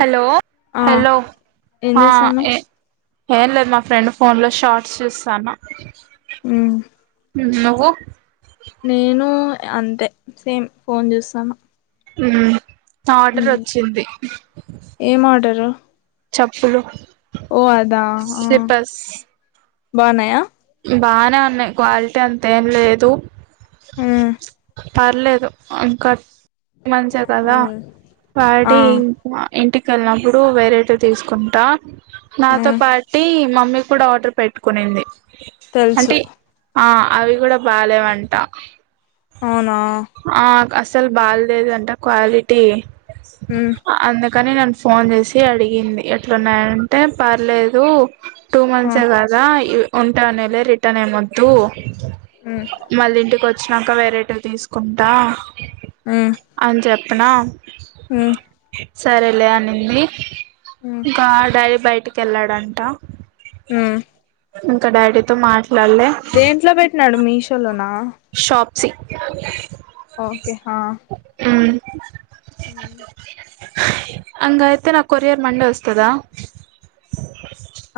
Hello ఆ hello ఏం ఆ చేస్తాన్నావ్ ఏ ఏం లేదు మా ఫ్రెండ్ ఫోన్ లో షార్ట్స్ చూస్తానా ఉమ్ ఉ నువ్వు నేను అంతే సేమ్ ఫోన్ చూస్తాన ఉ ఆర్డర్ వచ్చింది ఏం ఆర్డరు చెప్పులు ఓ అదా ఆ స్లిపర్స్ బాగున్నాయా బాగానే ఉన్నాయి క్వాలిటీ అంత ఏం లేదు ఉ పర్లేదు ఇంకా మంచే కదా ఆ వాటి ఇంటికి వెళ్ళినప్పుడు వెరైట్ తీసుకుంటా నాతో ఉమ్ పార్టీ మమ్మీ కూడా ఆర్డర్ పెట్టుకునింది తెలుసు అంటే ఆ అవి కూడా బాలేేవంట అవునా అసలు బల్లేదంటా క్వాలిటీ ఉమ్ కానీ నన్ను ఫోన్ చేసి అడిగింది ఎట్లాన్నాదంటే పర్లేేదు టూ ఆ మంత్సే కదా ఉంటా అనేలే రిటర్న్ ఏ మొద్దు ఉమ్ మళ్ళ ఇంటికి వచ్ వచ్చినాక వెరైటీవి తీసుకుంటా ఉమ్ అన్జబ్ అన్నా ఉమ్ సరేలే అనింది ఉమ్ ఇంకా డైప్ బయటికి వెళ్ళాడంట ఉమ్ ఇంకా డాడీతో మాట్ దేంట్లో పెట్నాడు మీషోలొనా షాప్సి ఓకే హా హ్మ్ అంధ అయితే నాకు కొరియర్ మండే వస్తాదా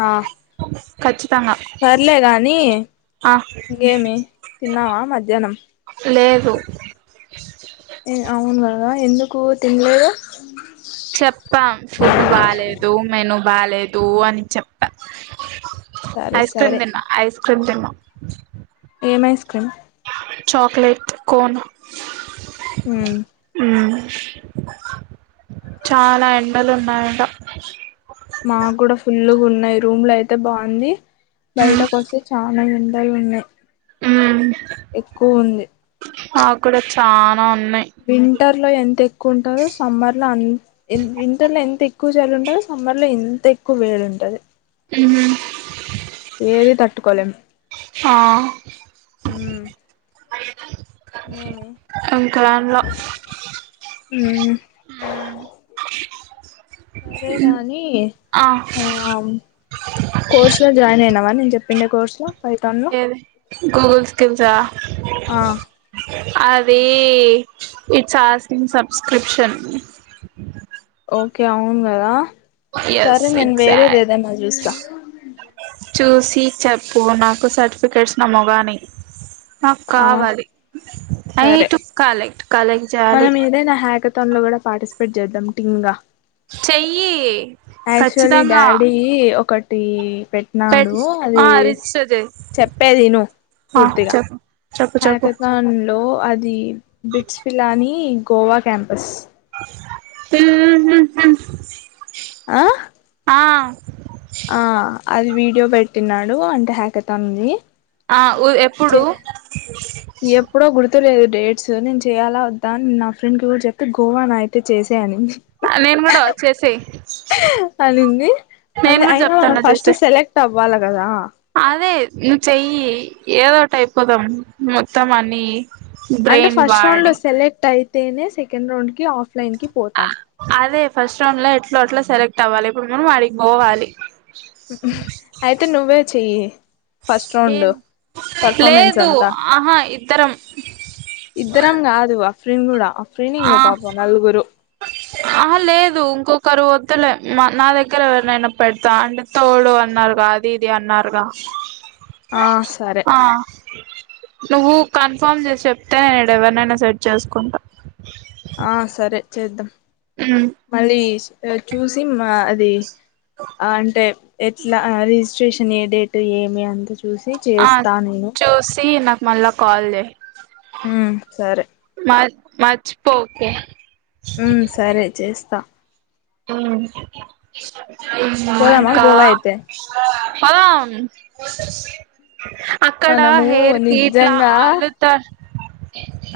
ఆ కచ్చి త్ సర్లేగాని ఆ ఇంకేమి తిన్నావా మధ్ ధ్యానం లేదు ఏ అవును ఎందుకు తినలేదు చెప్పాం ఫుడ్ బాలేదు మెను బాలేద్ తూ అని చెప్ప సరే ఐస్ క్రీమ్ సరే తిన్నా ఐస్ క్రిం తిన్నా ఏం ఐస్క్రీమ్ చాక్లేట్ కోన్ హ్మ్ హ్మ్ చాలా ఎండలున్నాయంట. మాకు కూడా ఫుల్లుగా ఉన్నాయి రూమ్ లో అయితే బాగుంది. బయటకు వస్తే చానా ఎండ డల్ ఉన్నాయి హ్మ్ ఎక్కువ ఉంది నాకు కూడా వచ్చు శా వింటర్ లో ఎంత ఎక్కువ ఉంటందో సమ్మర్ లో అం విం వింటర్ లో ఎంత ఎక్ ఎక్కువ చలి ఉంటది. సమ్మర్ లో ఎంత ఎక్కువ వేడి ఉంటది. ఉ ఏది తట్టుకోలేం ఆ ఉమ్ ఇంగేమి ఇంకా ఏం లేవ్ ఉమ్ హ్మ్ సరే గాని ఆ ఆ కోర్స్ లో జాయిన్ అయినావ అ నేను చెప్పిండే కోర్సు లో పైథాన్ లో ఏది గూగుల్ స్కిల్స ఆ అదే ఇట్స్ అస్కింగ్ సబ్స్క్రిప్షన్ ఓకే అవును గాదా ఎస్ సరే నేను వేరేది ఎగ్జాక్ట్ ఏదైనా చూస్త చూసి చెప్పు నాకు సర్టిఫికేట్స్ నా మోగా ఏయ్ నాకు ఆ కావాలి. సరే నైట్ కలెక్ట్ కలెక్ట్ జెయాలి. మా అక్కతో నీ నువ్వు గుడా పార్టిసిపేట్ చేద్దాం. టీమ్ గా చెయ్యి ఆక్చువల్లీ ఖచ్చితంగా డాడీ ఒకట్ ఈ పెట్ పెట్టినాడు. ఆ అది రిజిస్టర్ చెయ్ చెప్పేది ఇను ఆ పూర్తిగా చెప్పు చెప్పు చెప్పు హాకతన్ లో అ the BITS Pilani Goa campus మ్ హు ఆ ఆ ఆ అది వీడి డియో పెట్టినాడు అంటే హ్యాకతమ్దీ ఆఊ ఎప్పుడు ఎప్పుడో గుర్తు లేదు డేట్స్ నేను చేయాలా వద్దా నా ఫ్రెండ్ కూడా చెప్తే గోవాన అయితే చేసై అనిం నేను కూడా చేసై అనింది నేను కూడా చెప్తాను చేసై వాల కదా అదే నువ్వు చెయ్యి ఏదో ఒకటి అయిపోదాం మొత్తం అని అంటే ఫస్ట్ రౌండ్ లో సెలెక్ట్ అయి తేనే సెకండ్ రాౌండ్ కి ఆఫ్ లైన్ కి పోతాం అదే ఫస్ట్ రౌండ్ లో ఎట్లా అట్లా సెలెక్ట్ అవ్వాలి ఇప్పుడు మనం అడిగి పోవాలి అయితే నువ్వే చెయ్యి ఫస్ట్ రౌండ్ ఏం పర్ఫార్మెన్స్ లేదు అంతా ఆహా ఇద్దరం ఇద్దరం కాదువా శ్రింగుడ ఫ్రీని ఇంగో పాప నలుగురు ఆ లేదు ఇంకొకరు వద్దలే మా నా దగ్గర ఎవరినైనా పెడతా అంటే తోడు అన్నారుగా అది ఇది అన్నారుగా ఆ సరే ఆ నువ్వు కన్ఫర్మ్ చేసి చెప్తే ఇడా ఎవరినైనా సెట్ చేసుకుంటా ఆ సరే చేద్దాం ఉమ్ మళ్ళీ సరే చూసి మా అది అంటే ఎట్లా అది స్ స్టుషన్ ఏ డేట్ ఏమి అంత చూసి ఆ చేస్తా నేను చూసి నాకు మళ్ళా కాల్ చేయ్ హ్మ్ సరే మర్చిపోకే హుమ్ సరే చేస్తా హ్మ్ పోదామా ఇంకా గోవా అయితే పోదాం అక్కడ మనము హెయిర్ కి ఇట్లా నిజంగా అల్లుతరు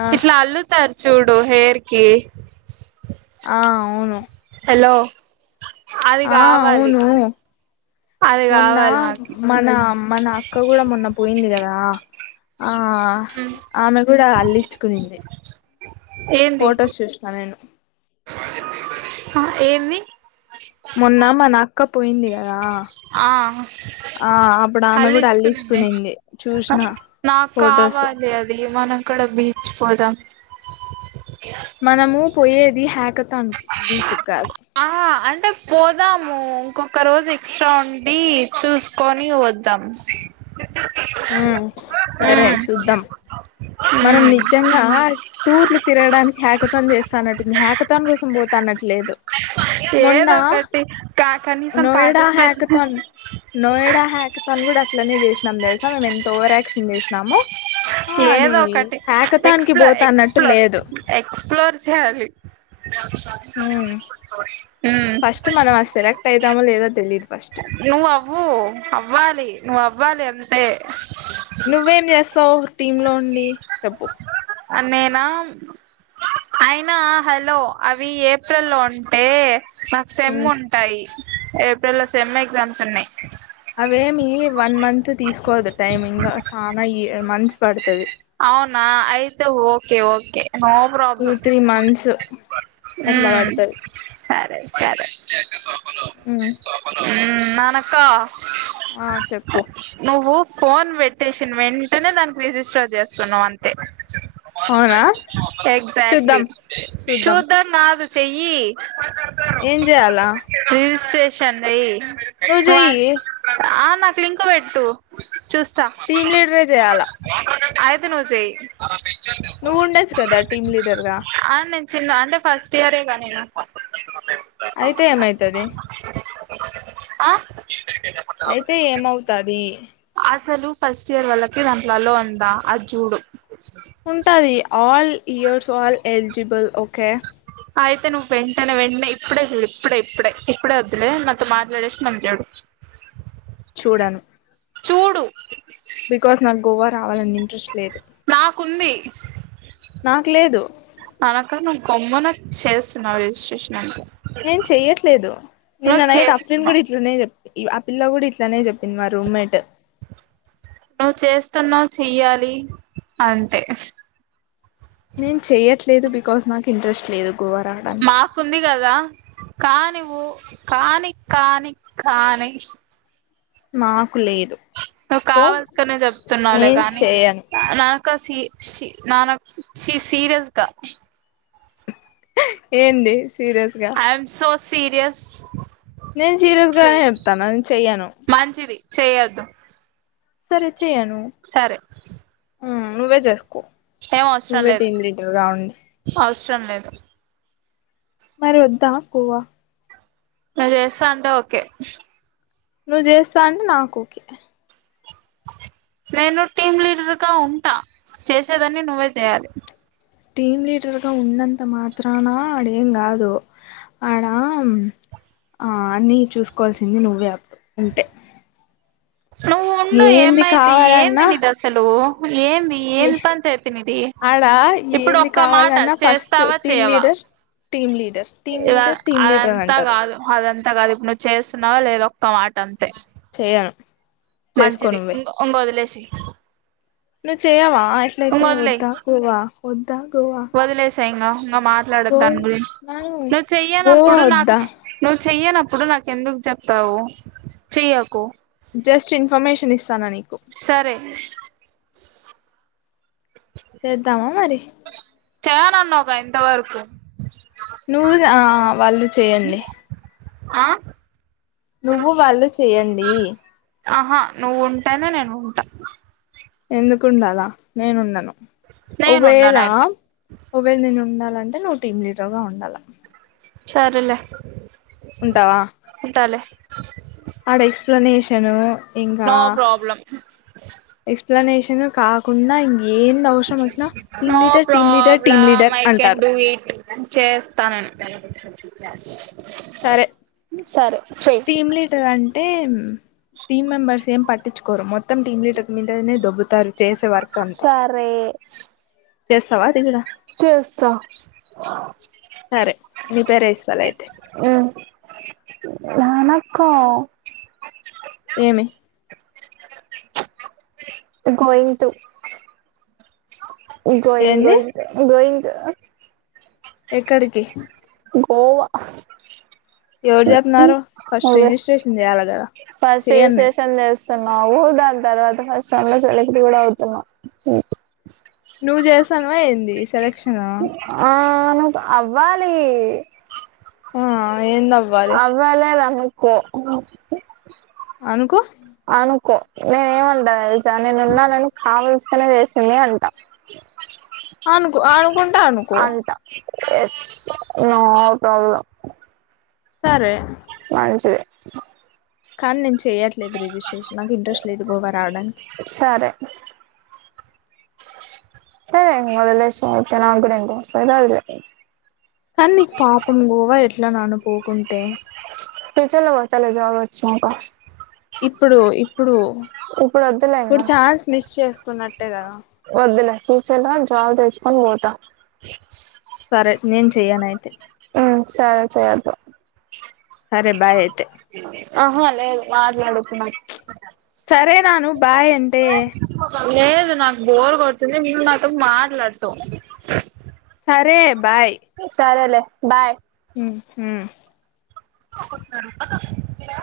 ఆ ఇట్లా అల్లుతారు చూడు హేర్ కి ఆ అవును హలో అది ఆ కావాలి అవును అది మొన్న కావాలి నాకు మన మన అక్క కూడా మొన్న పోయింది కదా ఆ ఆమె కూడా అల్లిచ్చుకునింది ఫొటోస్ చూసిన నేను ఆ ఏంది మొన్న మన అక్క పోయింది కదా ఆ ఆ అప్పుడు ఆమె కూడా అళ్లిచ్చుకునింది అల్లించుకునింది చూసిన ఫొటోస్ నాకావాలి అది మనం కూడా బీచ్ పోదాం మనము పోయేది హ్యాక్ కతాన్ కి బీచ్ కు గాదు. ఆ అంటే పోదాము ఇంకొక రోజు ఎక్స్ట్రా ఉండి చూసుకొని వద్దాం మ్మ్ సరే ఉమ్ చూద్దాం మనం ఉమ్ నిజంగా టూర్లు తిరగడానికి హ్యాకథాన్ చేస్తానట్టుంద హ్యాకథాన్ న్ కోసం పోతున్నట్లు లేదు మొన్న ఏదో ఒకటి కా కనీసం Noida participation hackathon Noida hackathon కూడా అట్లనే చేసినాం తెలుస ఎంత ఓవరాక్షన్ చేసినవ్ ఏదొ ఒకటి హ్యాకథాన్ కి ఎక్స్ప్లో పోతా అన్నట్టు ఎక్స్ప్లోర్ లేదు ఎక్స్ప్లోర్ చేయాలి. మ్మ్ ఉమ్ ఫస్ట్ మనం అది సెలెక్ట్ అయితామో లేదో తెలీదు ఫస్ట్ నువ్ అవ్వు అవ్వాలి నువ్ అవ్వాలి తే అంతే నువ్వేం చేస్తావ్ టీమ్ లోండి చెప్పు నేనా అయినా హలో అవి ఏప్రిల్లో అంటే నాకు సెమ్ మ్మ్ ఉంటాయి ఏప్ ఏప్రిల్ లో సెమ్ ఎగ్జామ్స్ ఉన్నాయి అవేమి వన్ మంత్ తీసుకోదు టైమ్ ఇంకా చాలా ఇయ మంత్స్ పడుతది అవునా అయితే okay okay okay no two problem three months ఉ అట్లా పడుతది సరే సరే మ్మ్ ఉ నానక్క ఆ చెప్పు నువ్వు ఫోన్ పెట్టే షిన వెంటనే దాని రిజిస్టర్ చేస్తున్నావు అంతే అవునా ఎక్జా ట్లీ చూద్దాం చూద్దాం నాది చెయ్యి ఏం చేయాలా స్టేషన్ ది నువు జెయ్యి నాకు లింకు పెట్టు చూస్ టీమ్ లీడరే చేయాలా ఐతే నువు జెయ్యి నువ్వు ఉండొచ్చు కదా టీమ్ లీడర్గా ఆ నేను చిన్న అంటే ఫస్ట్ ఇయరేగా నేను అయితే ఏమైతది ఆ అయితే ఏమవుతది అసలు ఫస్ట్ ఇయర్ వాళ్లకి దాంట్లో అలో ఉందా ఆ జ్జూడు ఉంటాది all years all eligible okay అయితే నువ్వు వెంటనే వెంటనే ఇప్పుడే చూడు ఇప్పుడే ఇప్పుడే ఇప్పుడే వద్లే నాతో మాట్లాడేసి మలిచూడు చూడాను చూడు రావాలంది ఇంట్రెస్ట్ లేదు నాకుంది స నాకు లేదు కొమ్మన చేస్తున్నావు రిజిస్ట్రేషన్ అంతే నేను చెయట్లేదు నిన్న నువ్వు నైట్ అఫ్రిన్ కూడా చేస్తున్నావు ఇట్లనే చెప్పి ఆ పిల్ల కూడా ఇట్లానే చెప్పింది మా రూమ్మేట్ నువ్వు చేస్తున్నావుచెయ్యాలి అంతే నేను చెయ్యట్లేదు బికాస్ నాకు ఇంట్రెస్ట్ లేదు గోవా రావడానికి మాకుంది కదా కానివ్వు కాని కాని కాని మా నువ్వు కావల్సుకునే చెప్తున్నావులే నేను కానీ చేయను నాన సి చి నాన చి సీరియస్గా ఏంది సీరియస్ గా ఐఎమ్ సో సీరియస్ నేను సీరియస్ గానే చెయ్ చెప్తాను నను చెయ్యను మంచిది చేయొద్దు సరే చెయ్య నువ్వు సరే ఉ నువ్వే చేసుకో ఏం నువ్వే టీంది లీటర్ కావండి సరం లేదు మరి వద్దా పోవా ఇట్లా చేస్తే అంటే ఓకే నువ్వు చేస్తా అంటే నాకు ఓకే నేను టీమ్ లీడర్గా ఉంటా చేసేదాన్ని నువ్వే చేయాలి టీమ్ లీడర్గా ఉన్నంత మాత్రాన ఆడేం కాదు ఆడ అన్నీ చూసుకోవాల్సింది నువ్వే అప్పు అంటే నువ్వు ఉండు ఏమైంది ఏంది కావాలన్నా నిదసలు ఏంది ఏం పని చేయతనిది ఆడ ఇప్పుడు ఏంది ఒక్క మాట కావాలన్నా ఫస్ట్ చేస్తావా టీమ్ చేయవా లీడర్ టీమ్ లీడర్ ఆ టీమ్ ఎ లీడర్ టీమ్ లీడర్ అని అదంతా అంటారు కాదు అదంత అంత కాదు ఇప్పుడు నువ్వు చేస్తున్నావ లేద ఒక్క మాట అంతే చేయను చేసుకో మంచిదింగ ఉంగ వదిలేసేయ్ ను చేయవా అ ఇంగ ఎట్లయితే వదిలేయ్ వద్దా కోవా ఓద్ త్త గోవా తెంగా మాట్లాడ గో దాని గురించి నాను నువ్వు గోవా చెయనప్పుడు నాకు వద్దా నువ్ చెయనప్పుడు నాకు ఎందుకు చెప్పావు చెయ్యకు జస్ట్న్ కమేషనిస్ సరే స్ చేద్దామా మరి చేయనాన్నాకా ఇంతవరకు నువ్వు ఆ వాళ్ళు చెయన్లే ఆ నువ్వు వాళ్ళు చెయండి ఆహా నువ్వు ఉంటానే నేను ఉంటా ఎందుకుండాలా నేనుండను. నేను ఒకఓవేళ ఉండనయితే ఒకఓవేళ నేను ఉండాల, అంటే నువ్వు టీమ్ లీడర్ గా ఉండాల. చరలే ఉంటావా ఆడ ఎక్స్ప్లెనేష షను ఇంకా నో ప్రాబ్లం ఎక్స్ప్లనేషన్ నేను కాకుండా ఇంకా no leader team problem leader I can అంటారు డూ ఎట్ చేస్తానం [unintelligible] సరే టీమ్ లీటర్ అంటే టీం మెంబర్స్ ఏం పట్టించుకోరు మొత్తం టీం లీడర్ మీదనే ధోబుతారు చేసే వర్క్ అంతా సరే చేస్తావా తిగ కూడా చెస్థా సరే నీ పేరే ఇస్తాలే అయితే నక్క ఏమి గోయింగ్ టూ గోయింగ్ ఏంది గోయింగ్ గోయింగ్ థాయా ఎక్కడికి గోవా ఎవరు చెప్పినారో ఫస్ట్ అవే రిజిస్ట్రేషన్ చేయ్యాలి కదా చేయను నేను వ్ దాని తర్వాత ఫస్ట్ రండ్ లో సెలబ్రిటీ కూడా అవుతున్నావు నువ్ చేస్తాను ఏంది సెలెక్షన్ ఆ అవాల్ ఆ ఏందవ్వాలి అవలేధా కో అనుకో అనుకో నేనేమంటా టెలుసా నేను ఉన్నానని కావల్సికునే వేసింది అంటా అనుకో అనుకుంటా అనుకో అంట ఎస్ నో ప్రాబ్లం సరే మంచిధి కాని నుంచి చెయట్లేదు రిజిస్ట్రేషన్ నాకు ఇంట్రెస్ట్ లేదు గోవా రావడానికి సరే సరే ఇంకా వదిలేసేయ్ ఉర్కేన్ నాకు కుడా ఇంట్రెస్ట్ లేదు వదిలేసేయ్ కానీ నీకు పాపం గోవా ఎట్లా నాన్న పోకుంటే ఫ్యూచర్‌లో పోతాలే జాబ్ వచ్చినాక ఇప్పుడు ఇప్పుడు ఇప్పుడు వద్దులే ఇప్పుడు ఇంకా ఛాన్స్ మిస్ చేసుకున్నట్టే కద పోత సరే నేను చెయ్యన అయితే హమ్ సరె సయదు సరే బాయ్ అయితే ఆహా లేదు మాట్లాడు ఇప్పుడు నాతో సరే నాను బాయ్ అంటే లేదు నాకు బోర్ కొడుతుంది మ నాతో మాట్లాడతవ్ సరే బాయ్ సరేలే బాయ్ హమ్ ట్న్నారు కద